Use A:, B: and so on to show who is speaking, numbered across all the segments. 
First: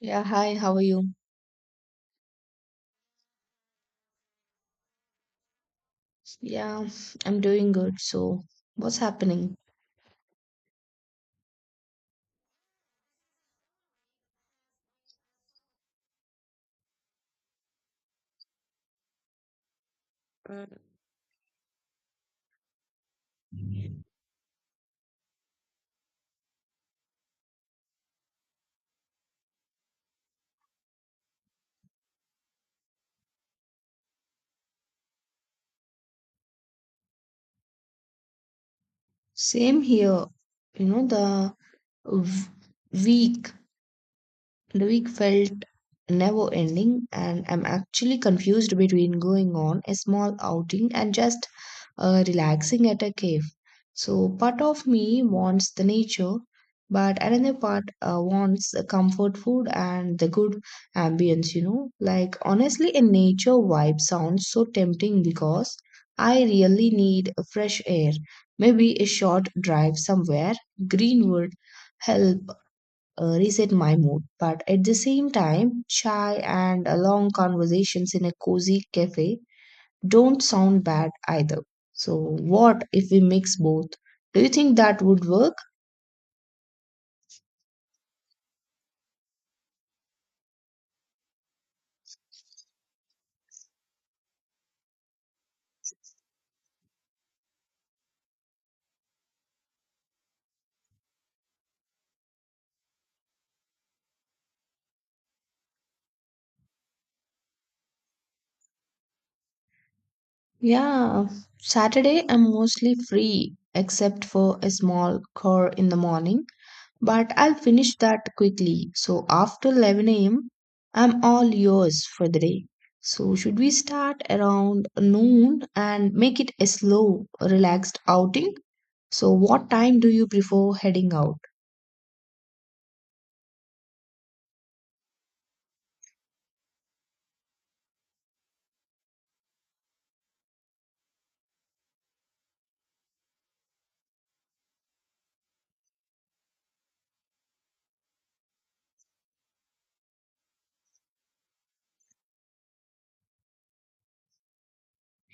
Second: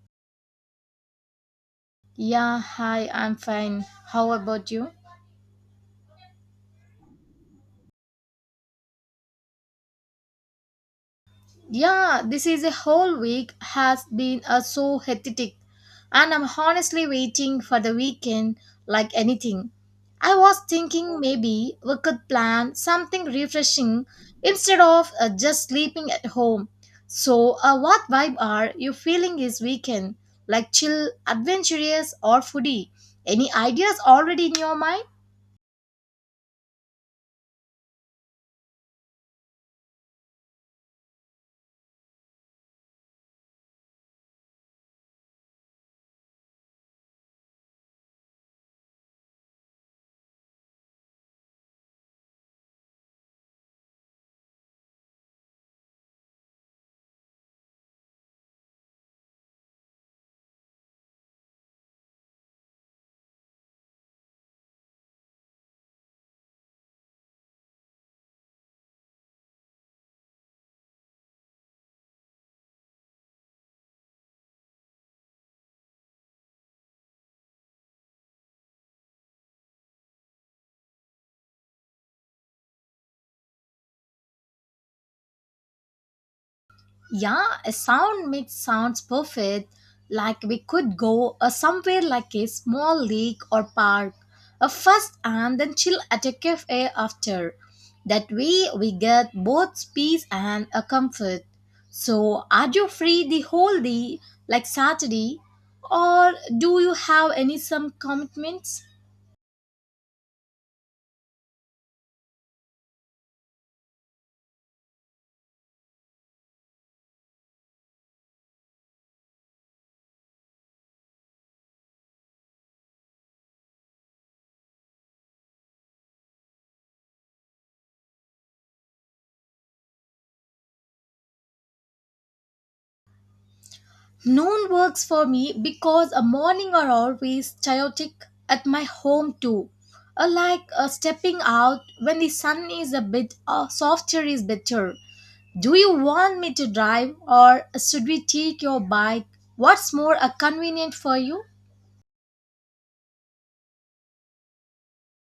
A: Yeah, hi, how are you?
B: Yeah, hi, I'm fine. How about you?
A: Yeah, I'm doing good. So, what's happening?
B: Yeah, this is a whole week has been so hectic, and I'm honestly waiting for the weekend like anything. I was thinking maybe we could plan something refreshing instead of just sleeping at home. So, what vibe are you feeling this weekend? Like chill, adventurous, or foodie? Any ideas already in your mind?
A: Same here. You know, the w- week The week felt never ending, and I'm actually confused between going on a small outing and just relaxing at a cave. So, part of me wants the nature, but another part wants the comfort food and the good ambience. Like, honestly, a nature vibe sounds so tempting because I really need fresh air. Maybe a short drive somewhere, greenwood, help reset my mood. But at the same time, chai and long conversations in a cozy cafe don't sound bad either. So, what if we mix both? Do you think that would work?
B: Yeah, a sound mix sounds perfect. Like we could go somewhere like a small lake or park first and then chill at a cafe after. That way we get both peace and a comfort. So, are you free the whole day, like Saturday, or do you have any some commitments?
A: Yeah, Saturday I'm mostly free except for a small call in the morning. But I'll finish that quickly. So after 11 a.m., I'm all yours for the day. So should we start around noon and make it a slow, relaxed outing? So what time do you prefer heading out?
B: Noon works for me because a morning are always chaotic at my home too. Like stepping out when the sun is a bit softer is better. Do you want me to drive or should we take your bike? What's more convenient for you?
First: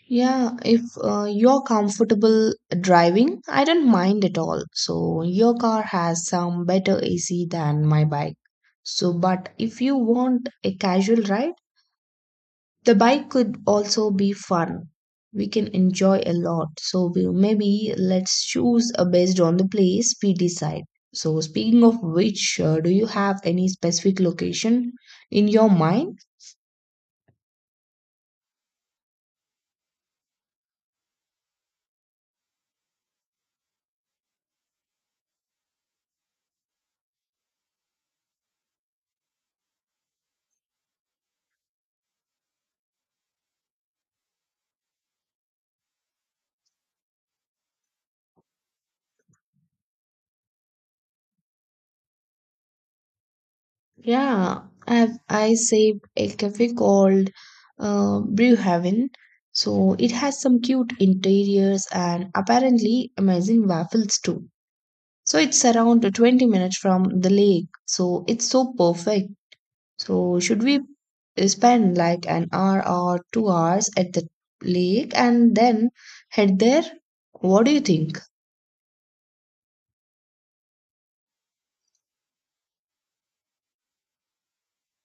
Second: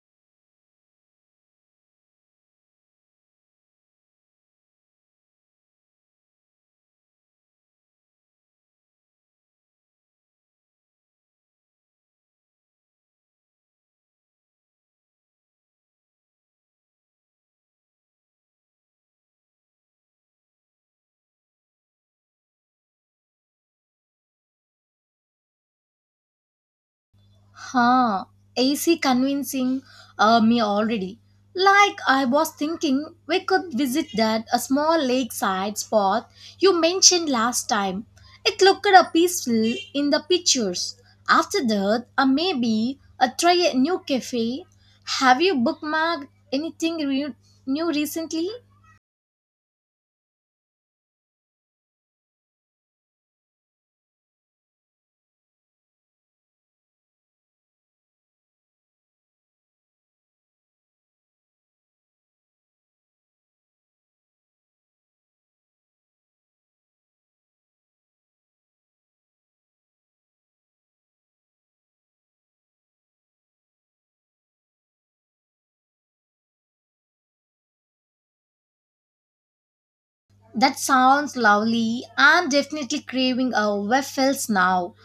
A: Yeah, if you're comfortable driving, I don't mind at all. So your car has some better AC than my bike. So, but if you want a casual ride, the bike could also be fun. We can enjoy a lot. So maybe let's choose based on the place we decide. So speaking of which, do you have any specific location in your mind?
B: Huh, AC convincing me already. Like I was thinking we could visit that a small lakeside spot you mentioned last time. It looked a peaceful in the pictures. After that, maybe try a new cafe. Have you bookmarked anything new recently?
A: Yeah, I saved a cafe called Brew Haven. So it has some cute interiors and apparently amazing waffles too. So it's around 20 minutes from the lake. So it's so perfect. So, should we spend like an hour or 2 hours at the lake and then head there? What do you think?
B: That sounds lovely. I'm definitely craving a waffles now.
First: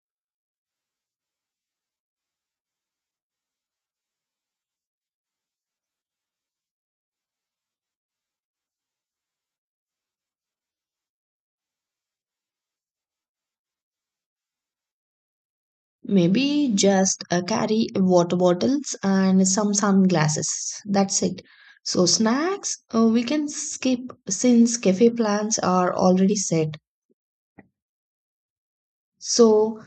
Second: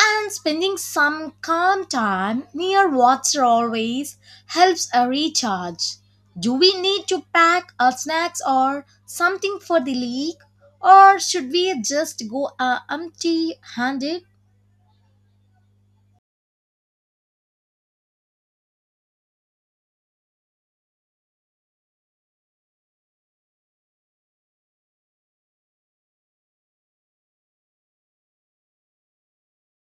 B: And spending some calm time near water always helps a recharge. Do we need to pack our snacks or something for the lake, or should we just go empty handed?
A: Maybe just carry water bottles and some sunglasses. That's it. So, snacks we can skip since cafe plans are already set. So,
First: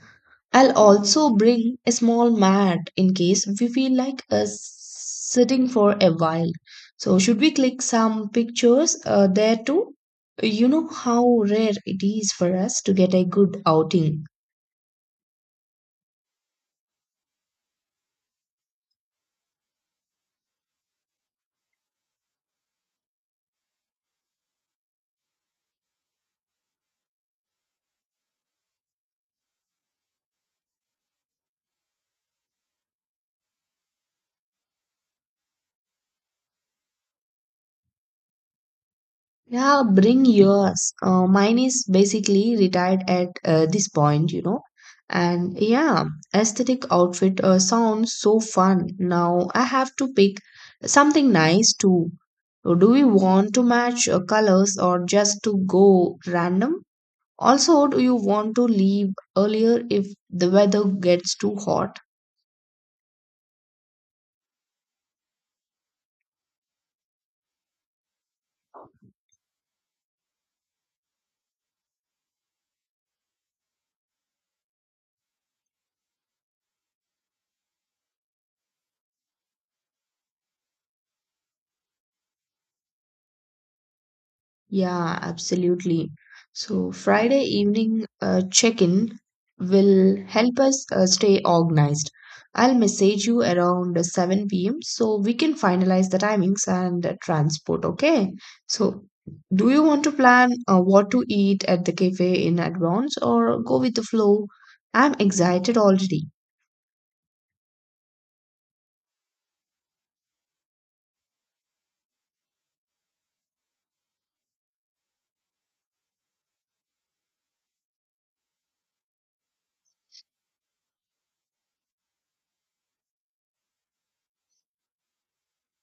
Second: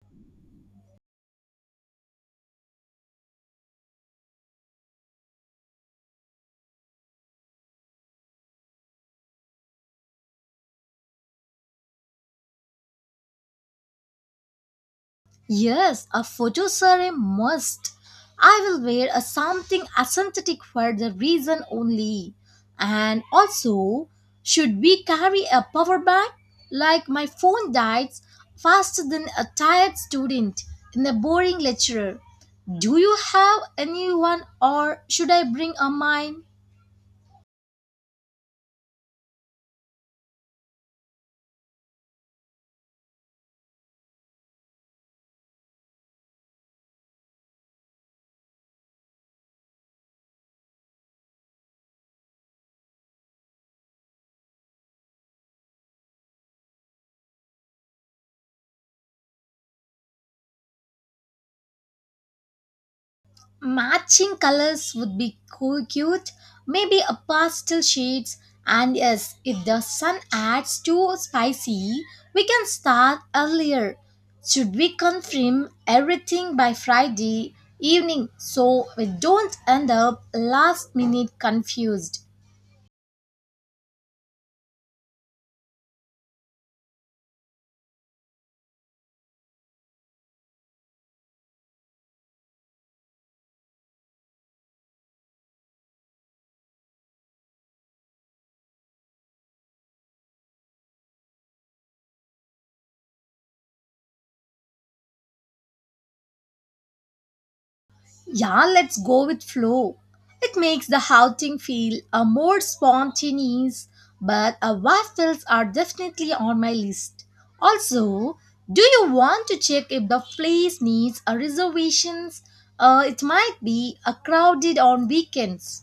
A: I'll also bring a small mat in case we feel like sitting for a while. So, should we click some pictures there too? You know how rare it is for us to get a good outing.
B: Yes, a photo survey must. I will wear a something authentic for the reason only. And also, should we carry a power bank? Like my phone dies faster than a tired student in a boring lecturer. Do you have anyone or should I bring a mine?
A: Yeah, bring yours. Mine is basically retired at this point. And yeah, aesthetic outfit sounds so fun. Now I have to pick something nice too. So do we want to match colors or just to go random? Also, do you want to leave earlier if the weather gets too hot?
B: Matching colors would be cute, maybe a pastel shades. And yes, if the sun adds too spicy, we can start earlier. Should we confirm everything by Friday evening so we don't end up last minute confused?
A: Yeah, absolutely. So, Friday evening check-in will help us stay organized. I'll message you around 7 p.m. so we can finalize the timings and transport, okay? So, do you want to plan what to eat at the cafe in advance or go with the flow? I'm excited already.
B: Yeah, let's go with flow. It makes the outing feel a more spontaneous, but waffles are definitely on my list. Also, do you want to check if the place needs a reservations? It might be a crowded on weekends.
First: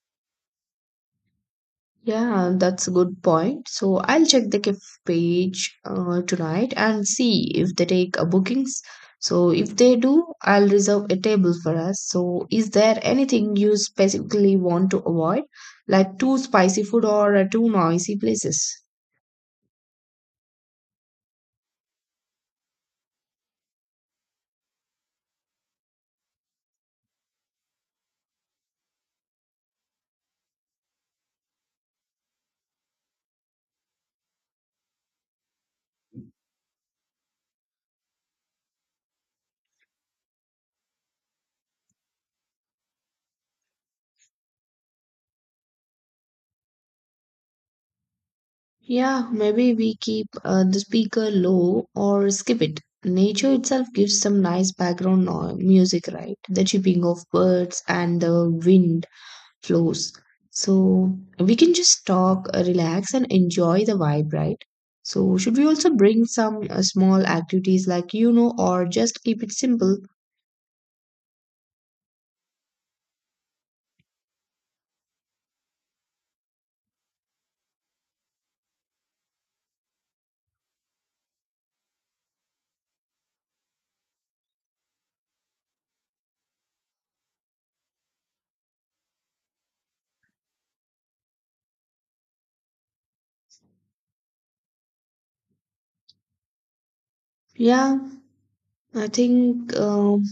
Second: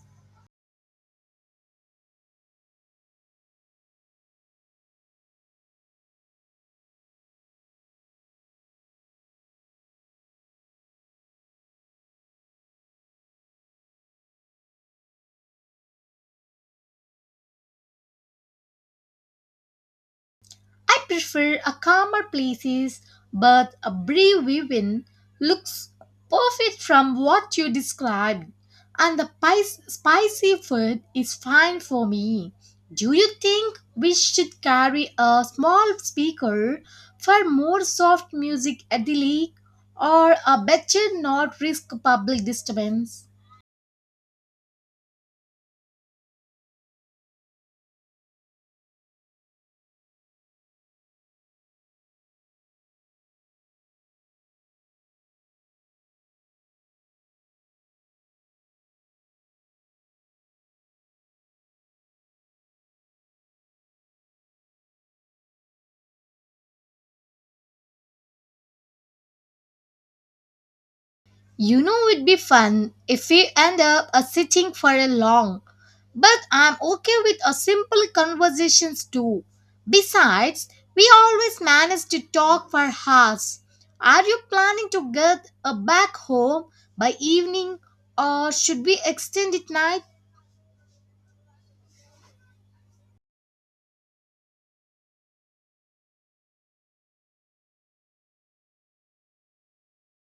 A: Yeah, that's a good point. So I'll check the gift page tonight and see if they take bookings. So if they do, I'll reserve a table for us. So is there anything you specifically want to avoid, like too spicy food or too noisy places?
B: I prefer a calmer places, but a brave women looks perfect from what you described, and the spicy food is fine for me. Do you think we should carry a small speaker for more soft music at the lake, or a better not risk public disturbance?
A: Yeah, maybe we keep the speaker low or skip it. Nature itself gives some nice background music, right? The chirping of birds and the wind flows. So we can just talk, relax, and enjoy the vibe, right? So, should we also bring some small activities like you know, or just keep it simple?
B: You know, it'd be fun if we end up sitting for a long, but I'm okay with a simple conversations too. Besides, we always manage to talk for hours. Are you planning to get back home by evening or should we extend it night?
A: Yeah, I think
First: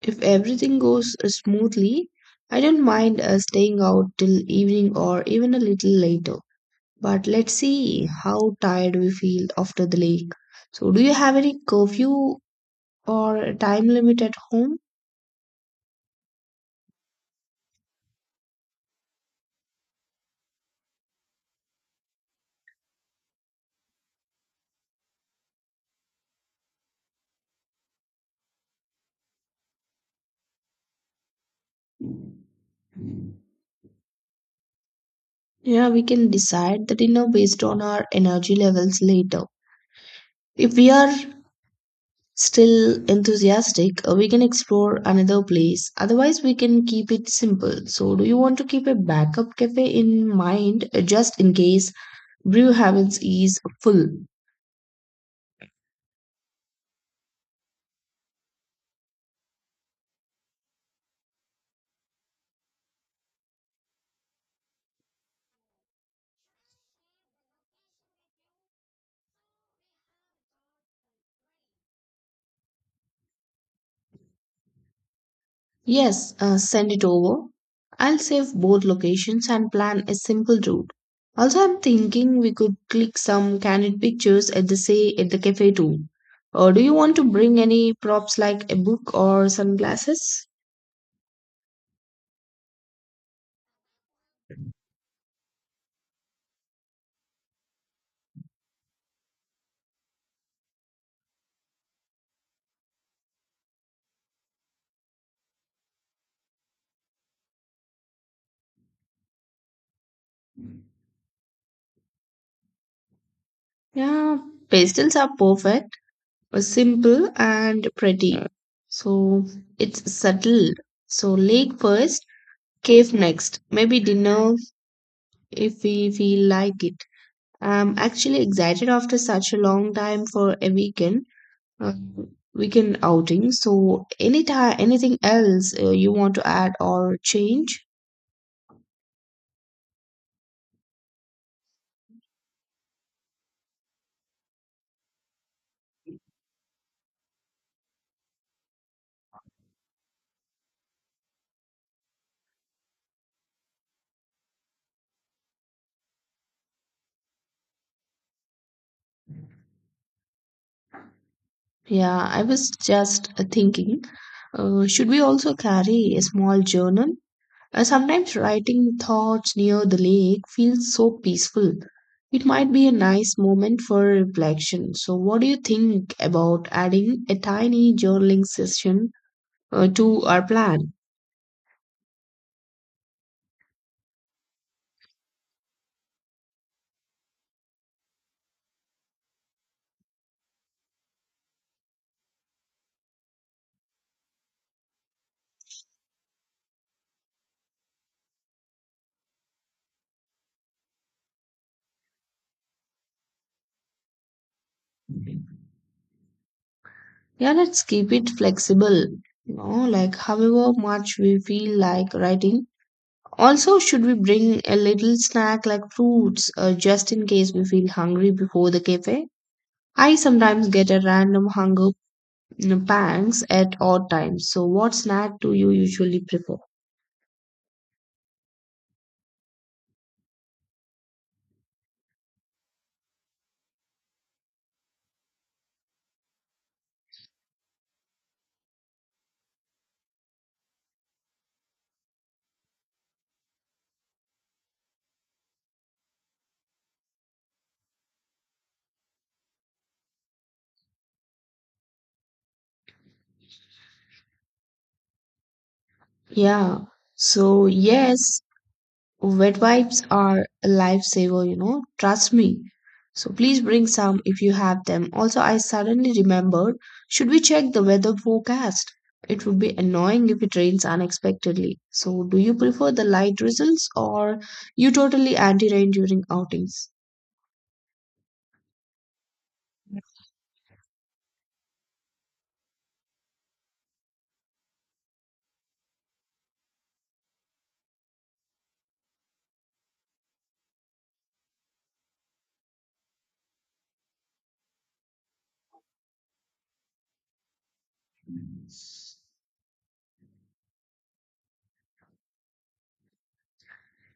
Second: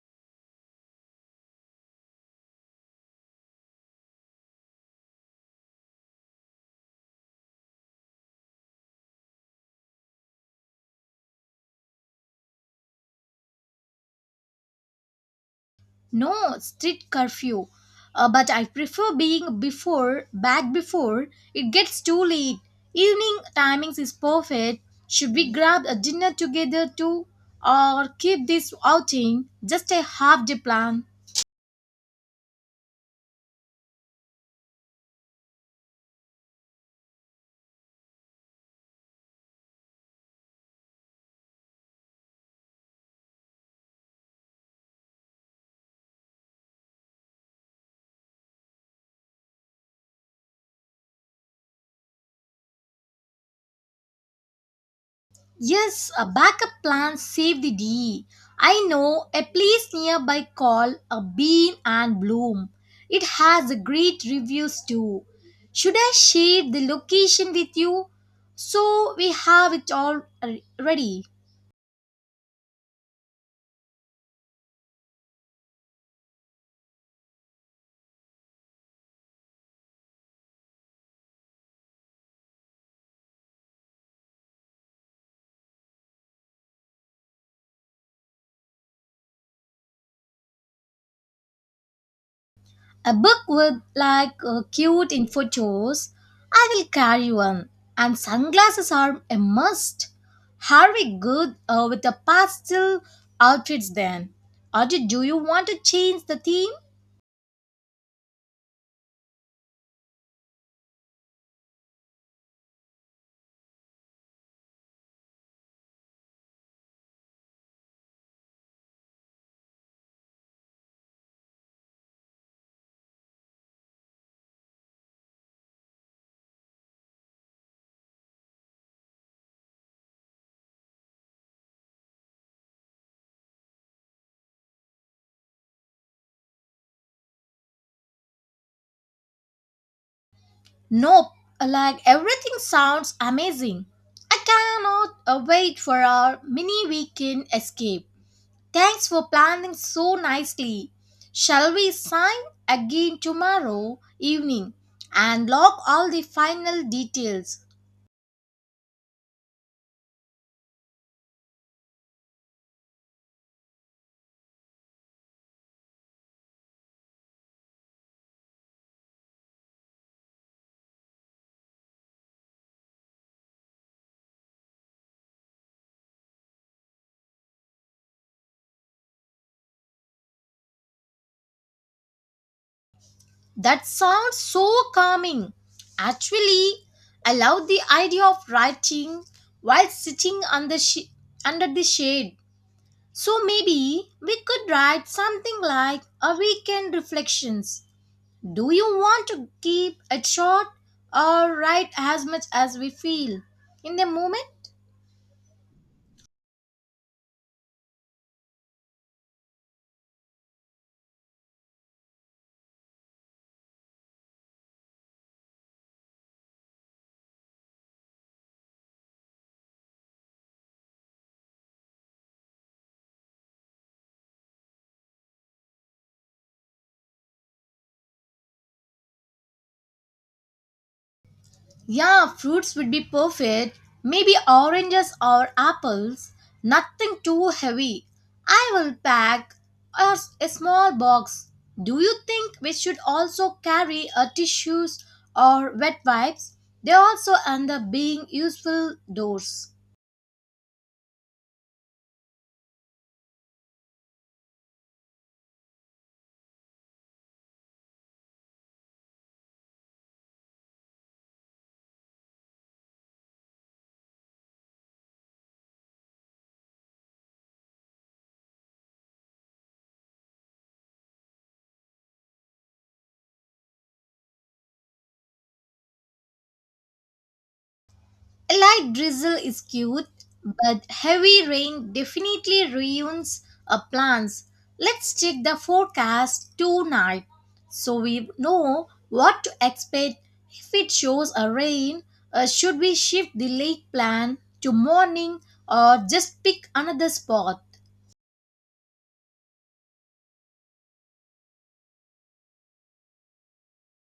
A: if everything goes smoothly, I don't mind staying out till evening or even a little later. But let's see how tired we feel after the lake. So, do you have any curfew or a time limit at home?
B: No strict curfew, but I prefer being before back before it gets too late. Evening timings is perfect. Should we grab a dinner together too, or keep this outing just a half day plan?
A: Yeah, we can decide the dinner based on our energy levels later. If we are still enthusiastic, we can explore another place. Otherwise, we can keep it simple. So, do you want to keep a backup cafe in mind just in case brew heavens is full?
B: Yes, a backup plan save the day. I know a place nearby called a Bean and Bloom. It has a great reviews too. Should I share the location with you? So we have it all ready.
A: Yes, send it over. I'll save both locations and plan a simple route. Also, I'm thinking we could click some candid pictures at the cafe too. Or do you want to bring any props like a book or sunglasses?
B: A book with like cute in photos. I will carry one. And sunglasses are a must. Are we good with the pastel outfits then? Or do you want to change the theme?
A: Yeah, pastels are perfect, simple and pretty. So it's subtle. So lake first, cave next. Maybe dinner if we feel like it. I'm actually excited after such a long time for a uh, weekend outing. So, any time, anything else you want to add or change?
B: Nope, like everything sounds amazing. I cannot wait for our mini weekend escape. Thanks for planning so nicely. Shall we sign again tomorrow evening and lock all the final details?
A: Yeah, I was just thinking, should we also carry a small journal? Sometimes writing thoughts near the lake feels so peaceful. It might be a nice moment for reflection. So, what do you think about adding a tiny journaling session to our plan?
B: That sounds so calming. Actually, I love the idea of writing while sitting on the under the shade. So maybe we could write something like a weekend reflections. Do you want to keep it short or write as much as we feel in the moment?
A: Yeah, let's keep it flexible. You know, like however much we feel like writing. Also, should we bring a little snack like fruits just in case we feel hungry before the cafe? I sometimes get a random hunger you know, pangs at odd times. So, what snack do you usually prefer?
B: Yeah, fruits would be perfect. Maybe oranges or apples. Nothing too heavy. I will pack a small box. Do you think we should also carry a tissues or wet wipes? They also end up being useful doors.
A: Yeah. So, yes, wet wipes are a lifesaver, you know, trust me. So please bring some if you have them. Also, I suddenly remembered, should we check the weather forecast? It would be annoying if it rains unexpectedly. So, do you prefer the light drizzles or you totally anti-rain during outings?
B: A light drizzle is cute, but heavy rain definitely ruins our plans. Let's check the forecast tonight so we know what to expect. If it shows a rain, should we shift the lake plan to morning or just pick another spot?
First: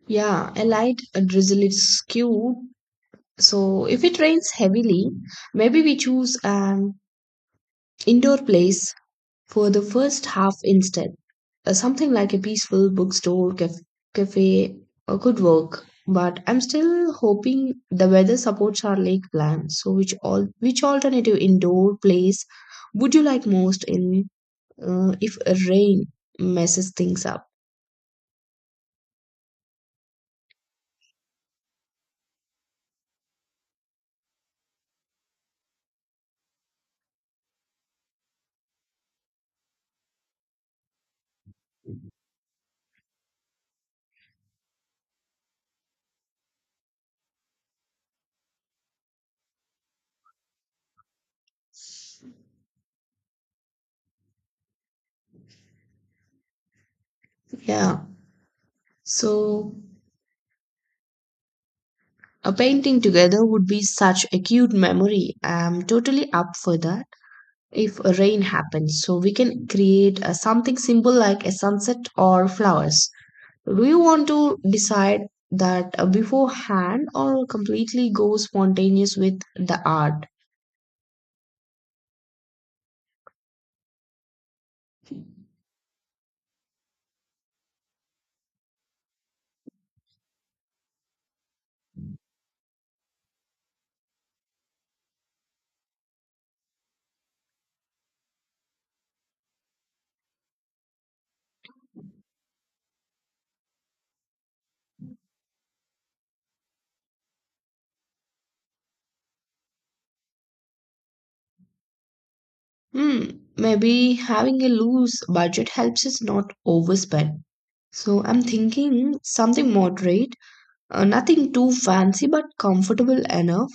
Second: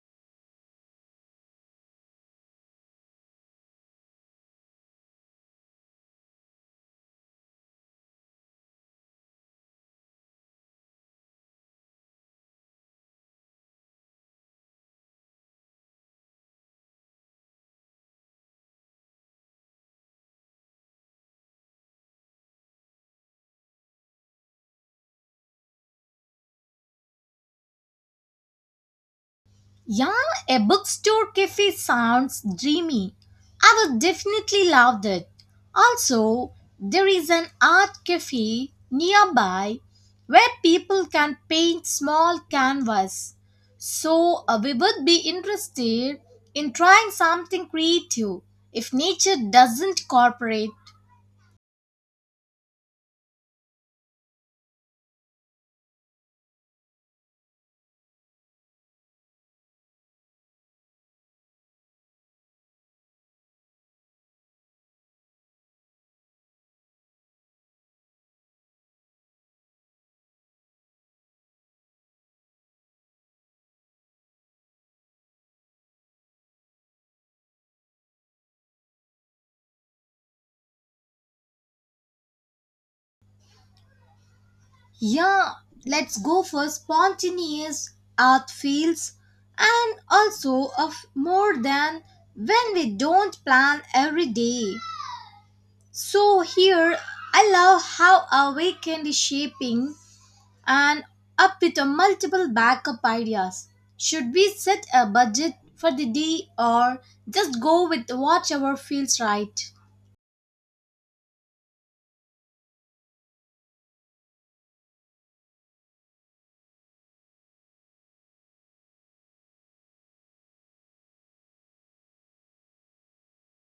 A: Yeah, a light a drizzle is cute. So if it rains heavily, maybe we choose an indoor place for the first half instead, something like a peaceful bookstore cafe could work. But I'm still hoping the weather supports our lake plan. So which alternative indoor place would you like most in if a rain messes things up?
B: Yeah, a bookstore cafe sounds dreamy. I would definitely love that. Also, there is an art cafe nearby where people can paint small canvas. So, we would be interested in trying something creative if nature doesn't cooperate.
A: Yeah. So a painting together would be such a cute memory. I'm totally up for that if a rain happens. So we can create something simple like a sunset or flowers. Do you want to decide that beforehand or completely go spontaneous with the art?
B: Yeah, let's go for spontaneous art fields and also of more than when we don't plan every day. So here I love how our weekend is shaping and up with a multiple backup ideas. Should we set a budget for the day or just go with whatever feels right?
A: Hmm, maybe having a loose budget helps us not overspend. So I'm thinking something moderate, nothing too fancy but comfortable enough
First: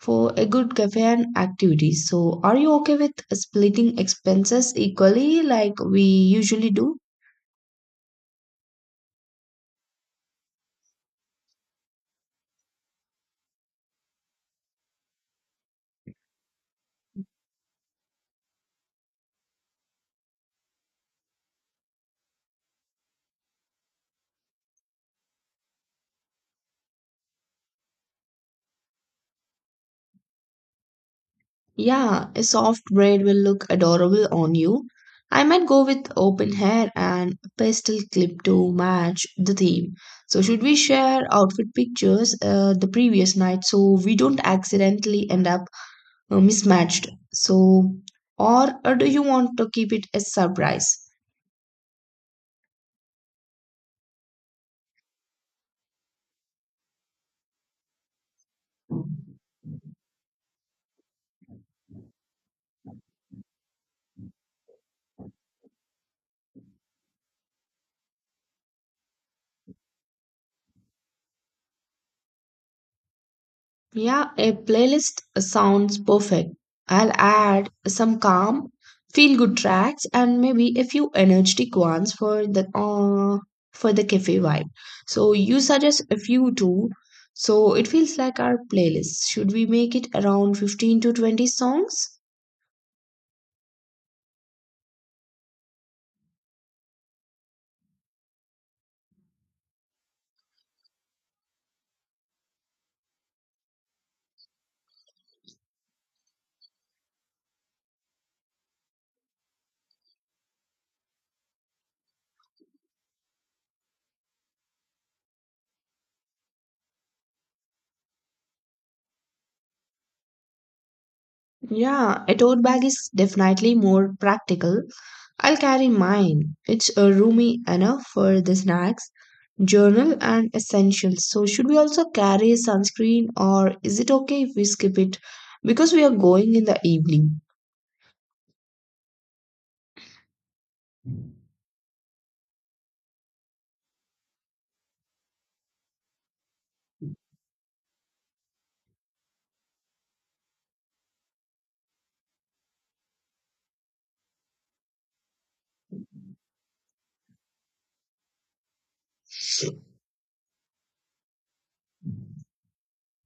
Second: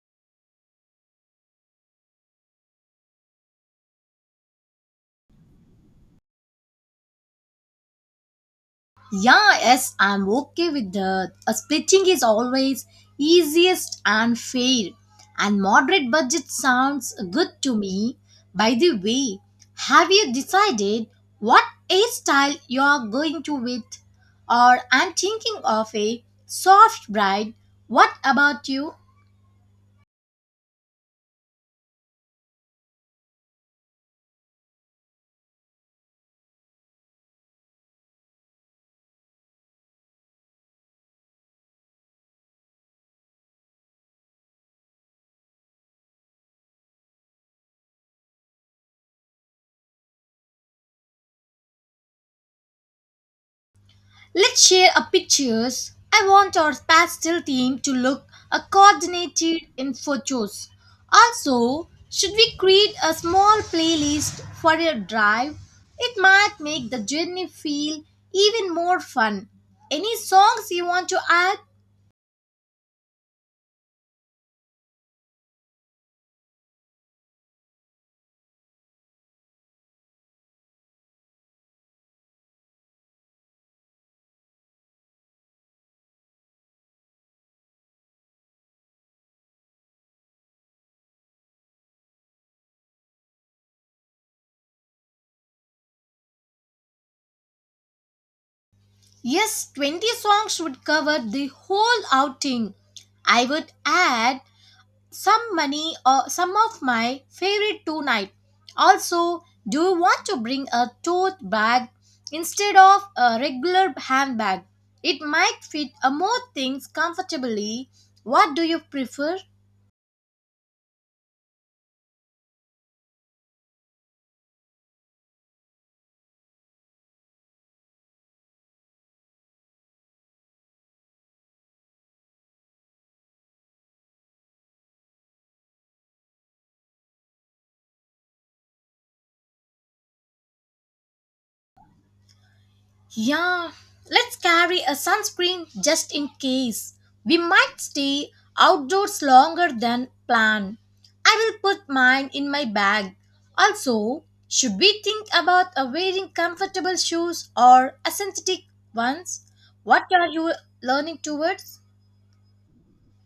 A: for a good cafe and activity. So are you okay with splitting expenses equally like we usually do?
B: Yeah, yes, I'm okay with that. A splitting is always easiest and fair, and moderate budget sounds good to me. By the way, have you decided what hairstyle you are going to with? Or I'm thinking of a soft bride. What about you?
A: Yeah, a soft braid will look adorable on you. I might go with open hair and a pastel clip to match the theme. So, should we share outfit pictures the previous night so we don't accidentally end up mismatched? So, or do you want to keep it a surprise?
B: Let's share a pictures. I want our pastel theme to look a coordinated in photos. Also, should we create a small playlist for your drive? It might make the journey feel even more fun. Any songs you want to add?
A: Yeah, a playlist sounds perfect. I'll add some calm, feel good tracks and maybe a few energetic ones for the cafe vibe. So you suggest a few too. So it feels like our playlist. Should we make it around 15 to 20 songs?
B: Yes, 20 songs would cover the whole outing. I would add some money or some of my favorite tonight. Also, do you want to bring a tote bag instead of a regular handbag? It might fit a more things comfortably. What do you prefer?
A: Yeah, a tote bag is definitely more practical. I'll carry mine. It's roomy enough for the snacks, journal, and essentials. So, should we also carry sunscreen or is it okay if we skip it because we are going in the evening?
B: Yeah, let's carry a sunscreen just in case. We might stay outdoors longer than planned. I will put mine in my bag. Also, should we think about wearing comfortable shoes or a synthetic ones? What are you learning towards?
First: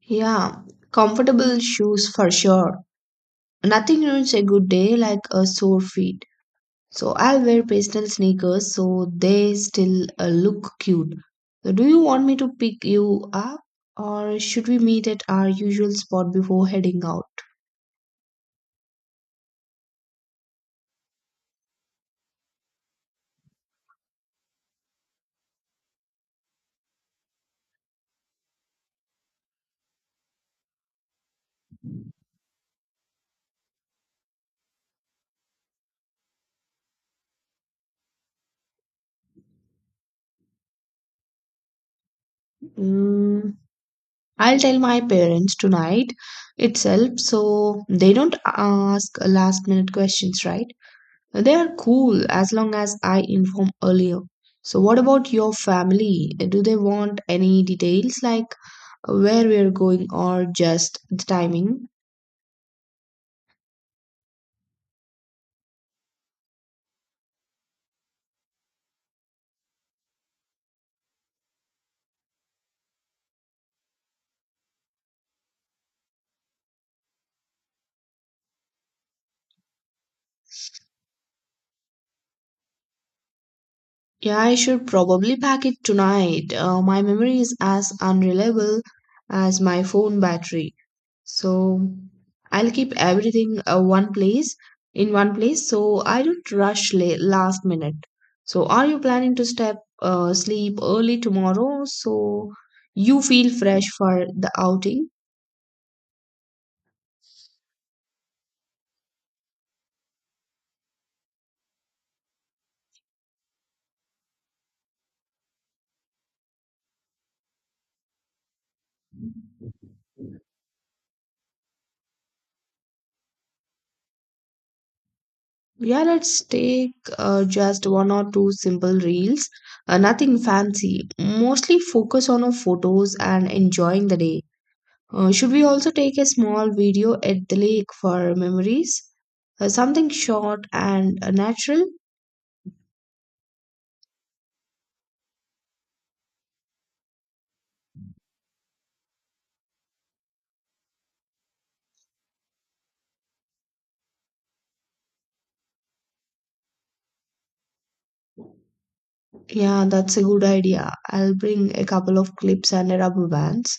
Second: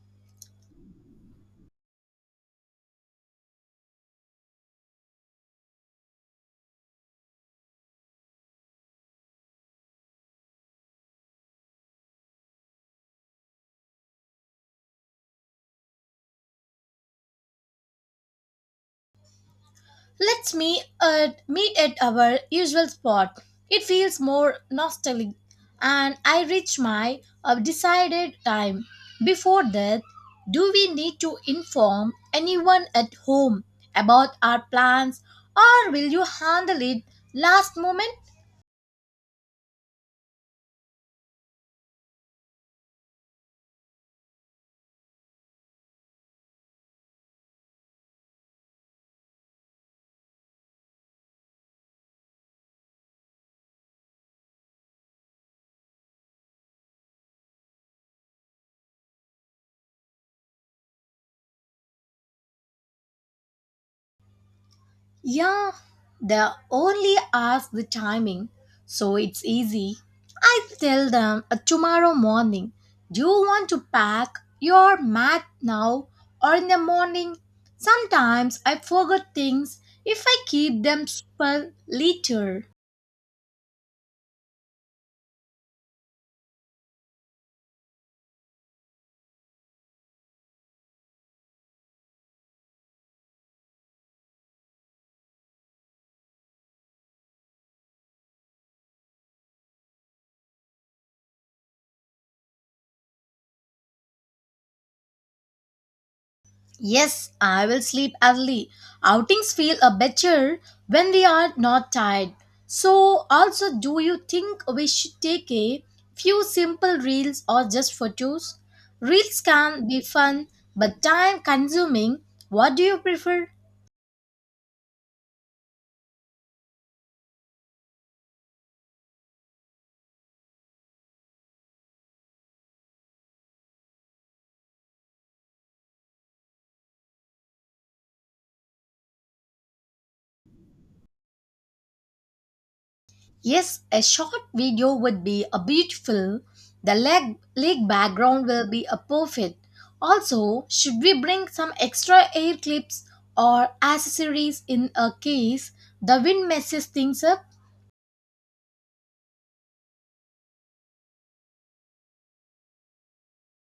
A: Yeah, comfortable shoes for sure. Nothing ruins a good day like a sore feet. So I'll wear pastel sneakers so they still look cute. So do you want me to pick you up or should we meet at our usual spot before heading out?
B: Let's meet at our usual spot. It feels more nostalgic, and I reach my decided time. Before that, do we need to inform anyone at home about our plans, or will you handle it last moment?
A: Mm, I'll tell my parents tonight itself so they don't ask last minute questions, right? They are cool as long as I inform earlier. So what about your family? Do they want any details like where we are going or just the timing?
B: Yeah, they only ask the timing, so it's easy. I tell them tomorrow morning, do you want to pack your mat now or in the morning? Sometimes I forget things if I keep them for later.
A: Yeah, I should probably pack it tonight. My memory is as unreliable as my phone battery. So I'll keep everything one place in one place so I don't rush last minute. So are you planning to step sleep early tomorrow so you feel fresh for the outing?
B: Yes, I will sleep early. Outings feel a better when we are not tired. So, also, do you think we should take a few simple reels or just photos? Reels can be fun but time consuming. What do you prefer?
A: Yeah, let's take just one or two simple reels. Nothing fancy. Mostly focus on our photos and enjoying the day. Should we also take a small video at the lake for memories? Something short and natural?
B: Yes, a short video would be a beautiful. The lake background will be a perfect. Also, should we bring some extra air clips or accessories in a case the wind messes things up?
A: Yeah, that's a good idea. I'll bring a couple of clips and a rubber bands.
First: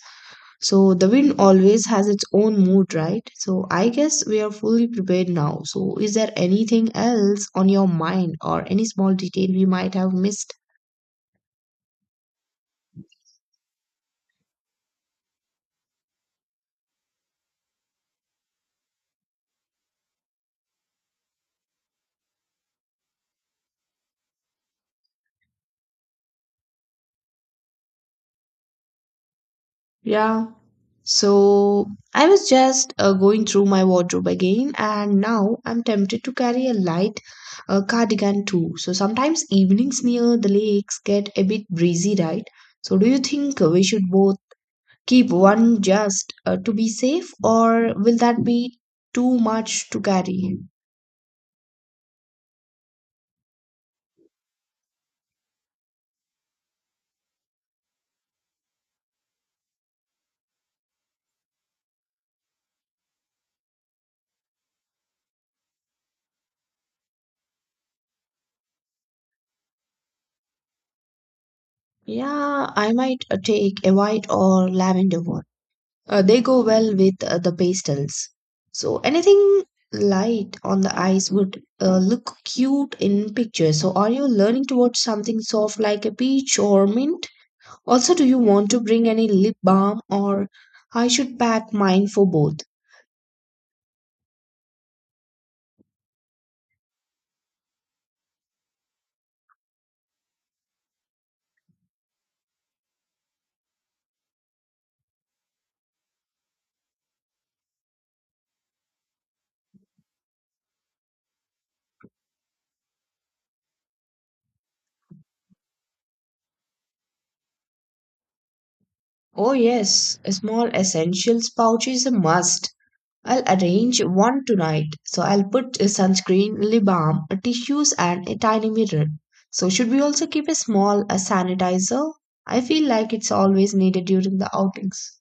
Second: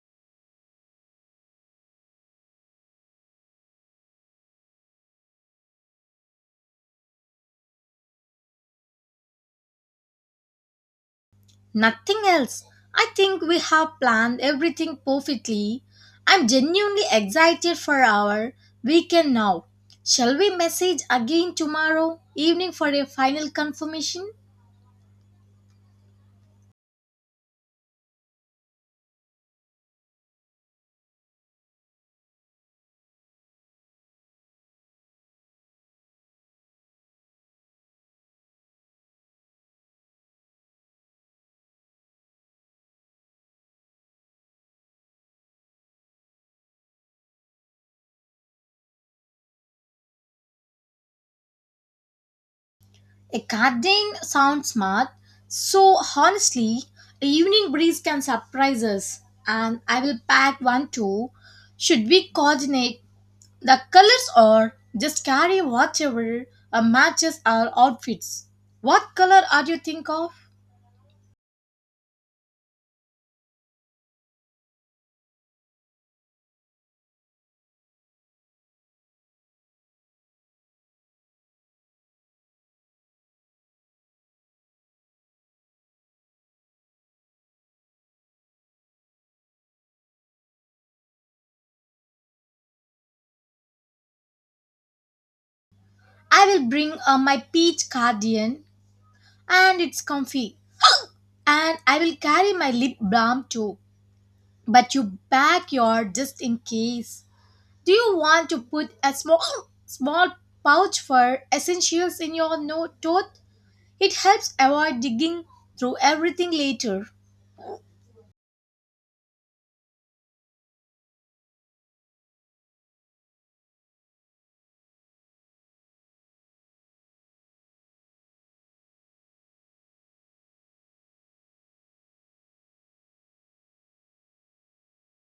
A: So the wind always has its own mood, right? So I guess we are fully prepared now. So is there anything else on your mind or any small detail we might have missed?
B: Nothing else. I think we have planned everything perfectly. I'm genuinely excited for our weekend now. Shall we message again tomorrow evening for a final confirmation?
A: Yeah. So I was just going through my wardrobe again, and now I'm tempted to carry a light cardigan too. So sometimes evenings near the lakes get a bit breezy, right? So do you think we should both keep one just to be safe, or will that be too much to carry?
B: A garden sounds smart. So honestly, a evening breeze can surprise us, and I will pack one too. Should we coordinate the colors or just carry whatever matches our outfits? What color are you think of?
A: Yeah, I might take a white or lavender one. They go well with the pastels. So anything light on the eyes would look cute in pictures. So are you leaning towards something soft like a peach or mint? Also, do you want to bring any lip balm or I should pack mine for both?
B: I will bring my peach cardigan, and it's comfy. And I will carry my lip balm too. But you pack your just in case. Do you want to put a small small pouch for essentials in your tote? It helps avoid digging through everything later.
A: Oh yes, a small essentials pouch is a must. I'll arrange one tonight. So I'll put a sunscreen, lip balm, tissues, and a tiny mirror. So should we also keep a small a sanitizer? I feel like it's always needed during the outings.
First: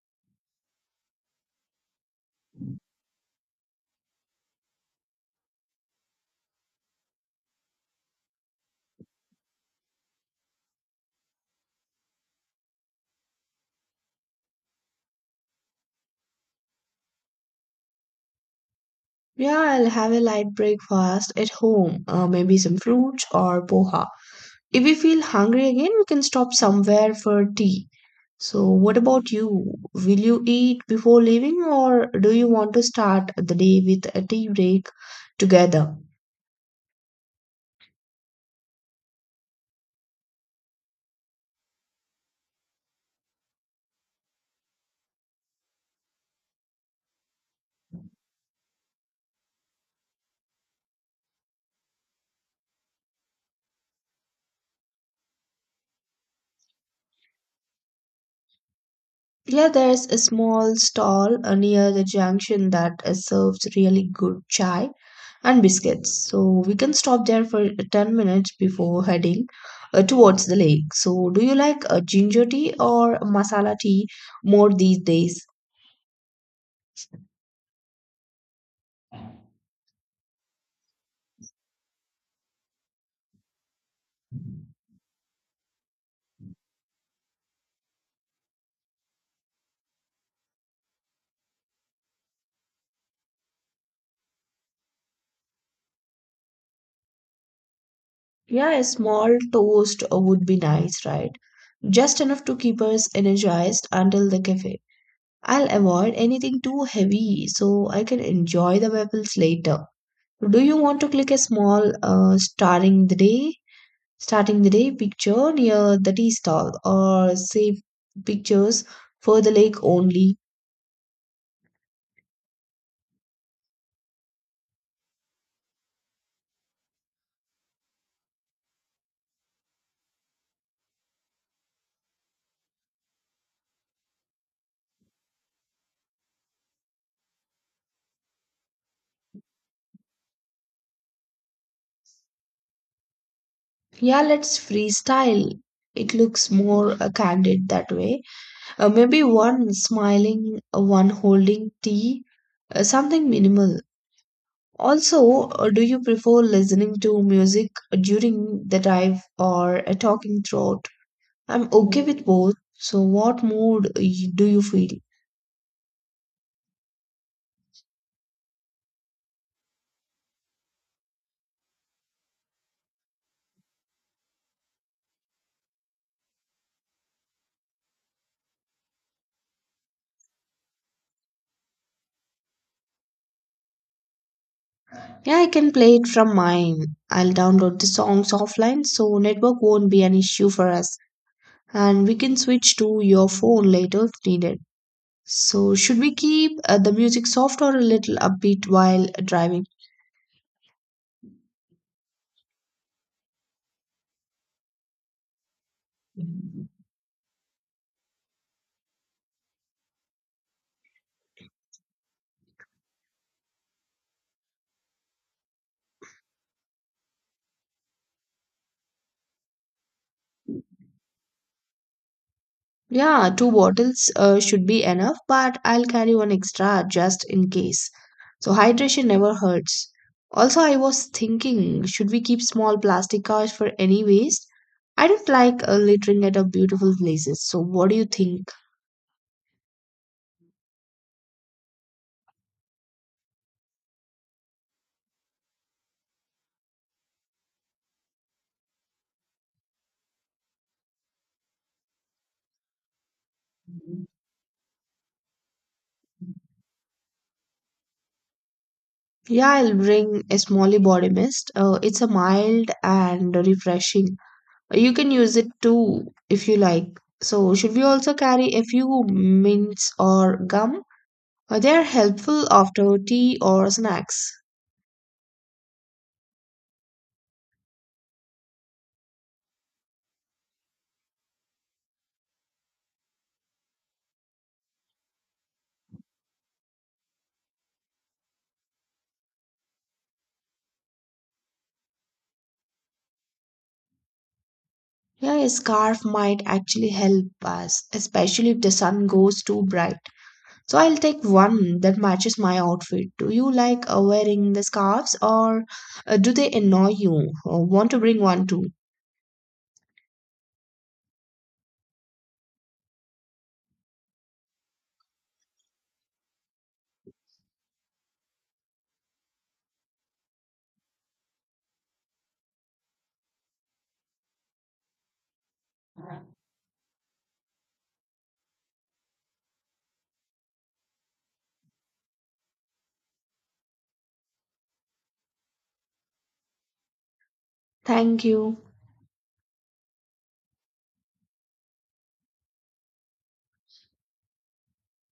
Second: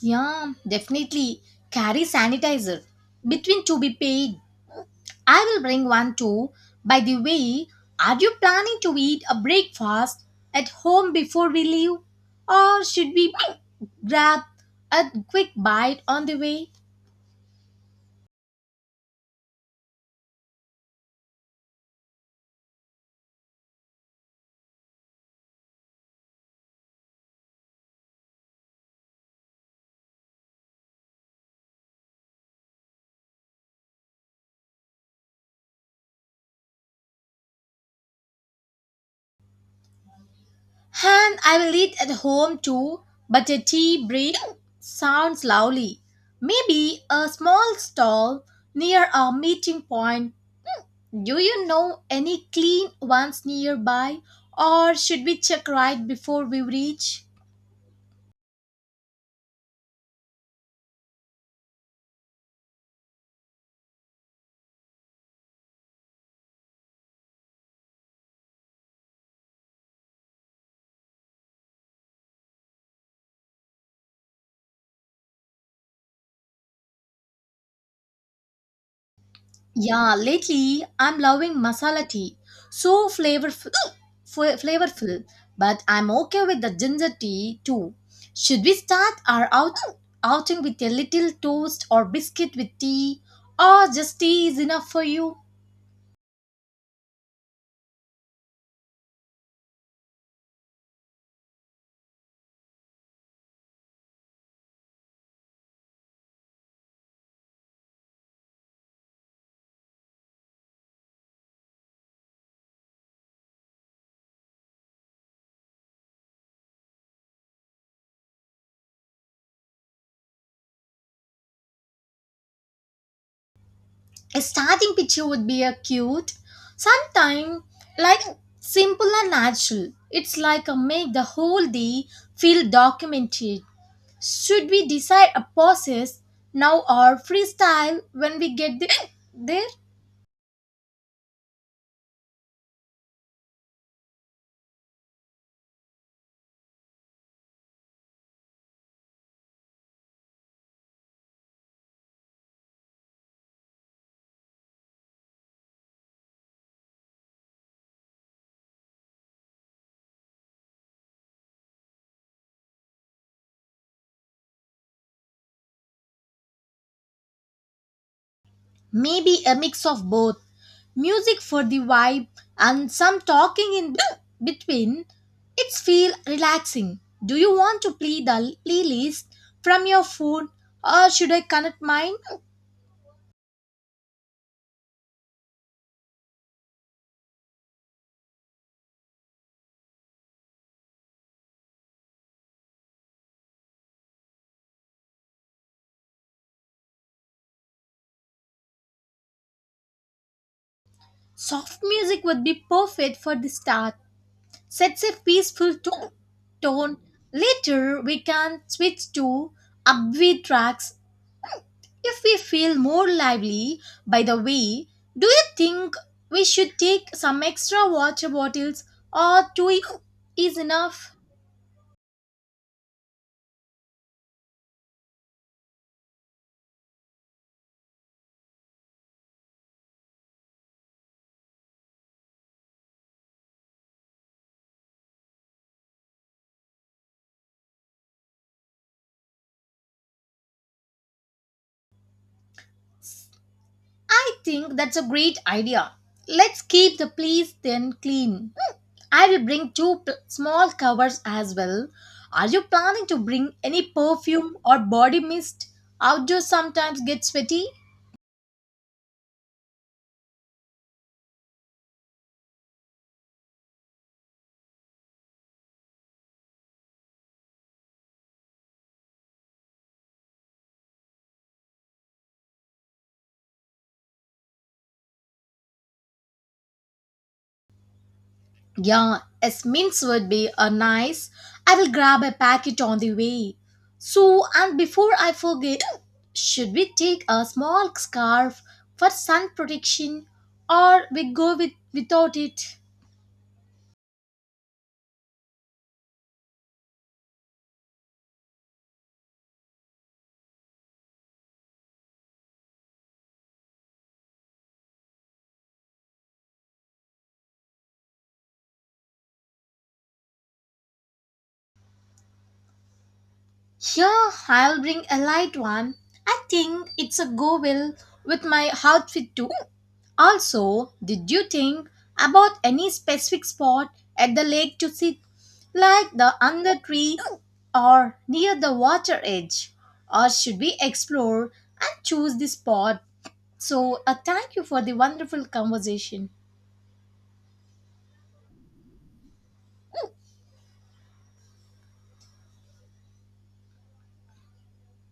B: Yeah, definitely. Carry sanitizer. Between to be paid. I will bring one too. By the way, are you planning to eat a breakfast at home before we leave? Or should we grab a quick bite on the way?
A: Yeah, I'll have a light breakfast at home, maybe some fruits or poha. If we feel hungry again, we can stop somewhere for tea. So, what about you? Will you eat before leaving, or do you want to start the day with a tea break together?
B: And I will eat at home too, but a tea break sounds lovely. Maybe a small stall near a meeting point. Do you know any clean ones nearby, or should we check right before we reach?
A: Yeah, there's a small stall near the junction that serves really good chai and biscuits. So we can stop there for 10 minutes before heading towards the lake. So, do you like ginger tea or masala tea more these days?
B: Yeah, lately I'm loving masala tea. So flavorful, flavorful. But I'm okay with the ginger tea too. Should we start our outing with a little toast or biscuit with tea, or just tea is enough for you?
A: Yeah, a small toast would be nice, right? Just enough to keep us energized until the cafe. I'll avoid anything too heavy so I can enjoy the bubbles later. Do you want to click a small starting the day picture near the tea stall or save pictures for the lake only?
B: A starting picture would be a cute, sometime like simple and natural. It's like a make the whole day feel documented. Should we decide a process now or freestyle when we there?
A: Yeah, let's freestyle. It looks more candid that way. Maybe one smiling, one holding tea, something minimal. Also, do you prefer listening to music during the drive or talking throughout? I'm okay with both. So, what mood do you feel?
B: Maybe a mix of both. Music for the vibe and some talking in between. It's feel relaxing. Do you want to play the playlist from your phone or should I connect mine?
A: Yeah, I can play it from mine. I'll download the songs offline so network won't be an issue for us. And we can switch to your phone later if needed. So, should we keep the music soft or a little upbeat while driving?
B: Soft music would be perfect for the start. Sets a peaceful tone. Later we can switch to upbeat tracks if we feel more lively, by the way, do you think we should take some extra water bottles or two is enough?
A: Yeah, two bottles should be enough, but I'll carry one extra just in case. So hydration never hurts. Also, I was thinking, should we keep small plastic cars for any waste? I don't like littering at our beautiful places. So what do you think?
B: I think that's a great idea. Let's keep the place then clean. Hmm, I will bring two small covers as well. Are you planning to bring any perfume or body mist? Outdoors sometimes get sweaty.
A: Yeah, I'll bring a small body mist. It's a mild and refreshing. You can use it too if you like. So should we also carry a few mints or gum? They are helpful after tea or snacks.
B: Yeah, mints would be a nice. I will grab a packet on the way. So, and before I forget, should we take a small scarf for sun protection or we go with without it?
A: Yeah, a scarf might actually help us, especially if the sun goes too bright. So I'll take one that matches my outfit. Do you like wearing the scarves or do they annoy you? Or want to bring one too?
B: Yeah, I'll bring a light one. I think it's a go well with my outfit too. Also, did you think about any specific spot at the lake to sit, like the under tree or near the water edge? Or should we explore and choose the spot? So, thank you for the wonderful conversation.
A: Thank you.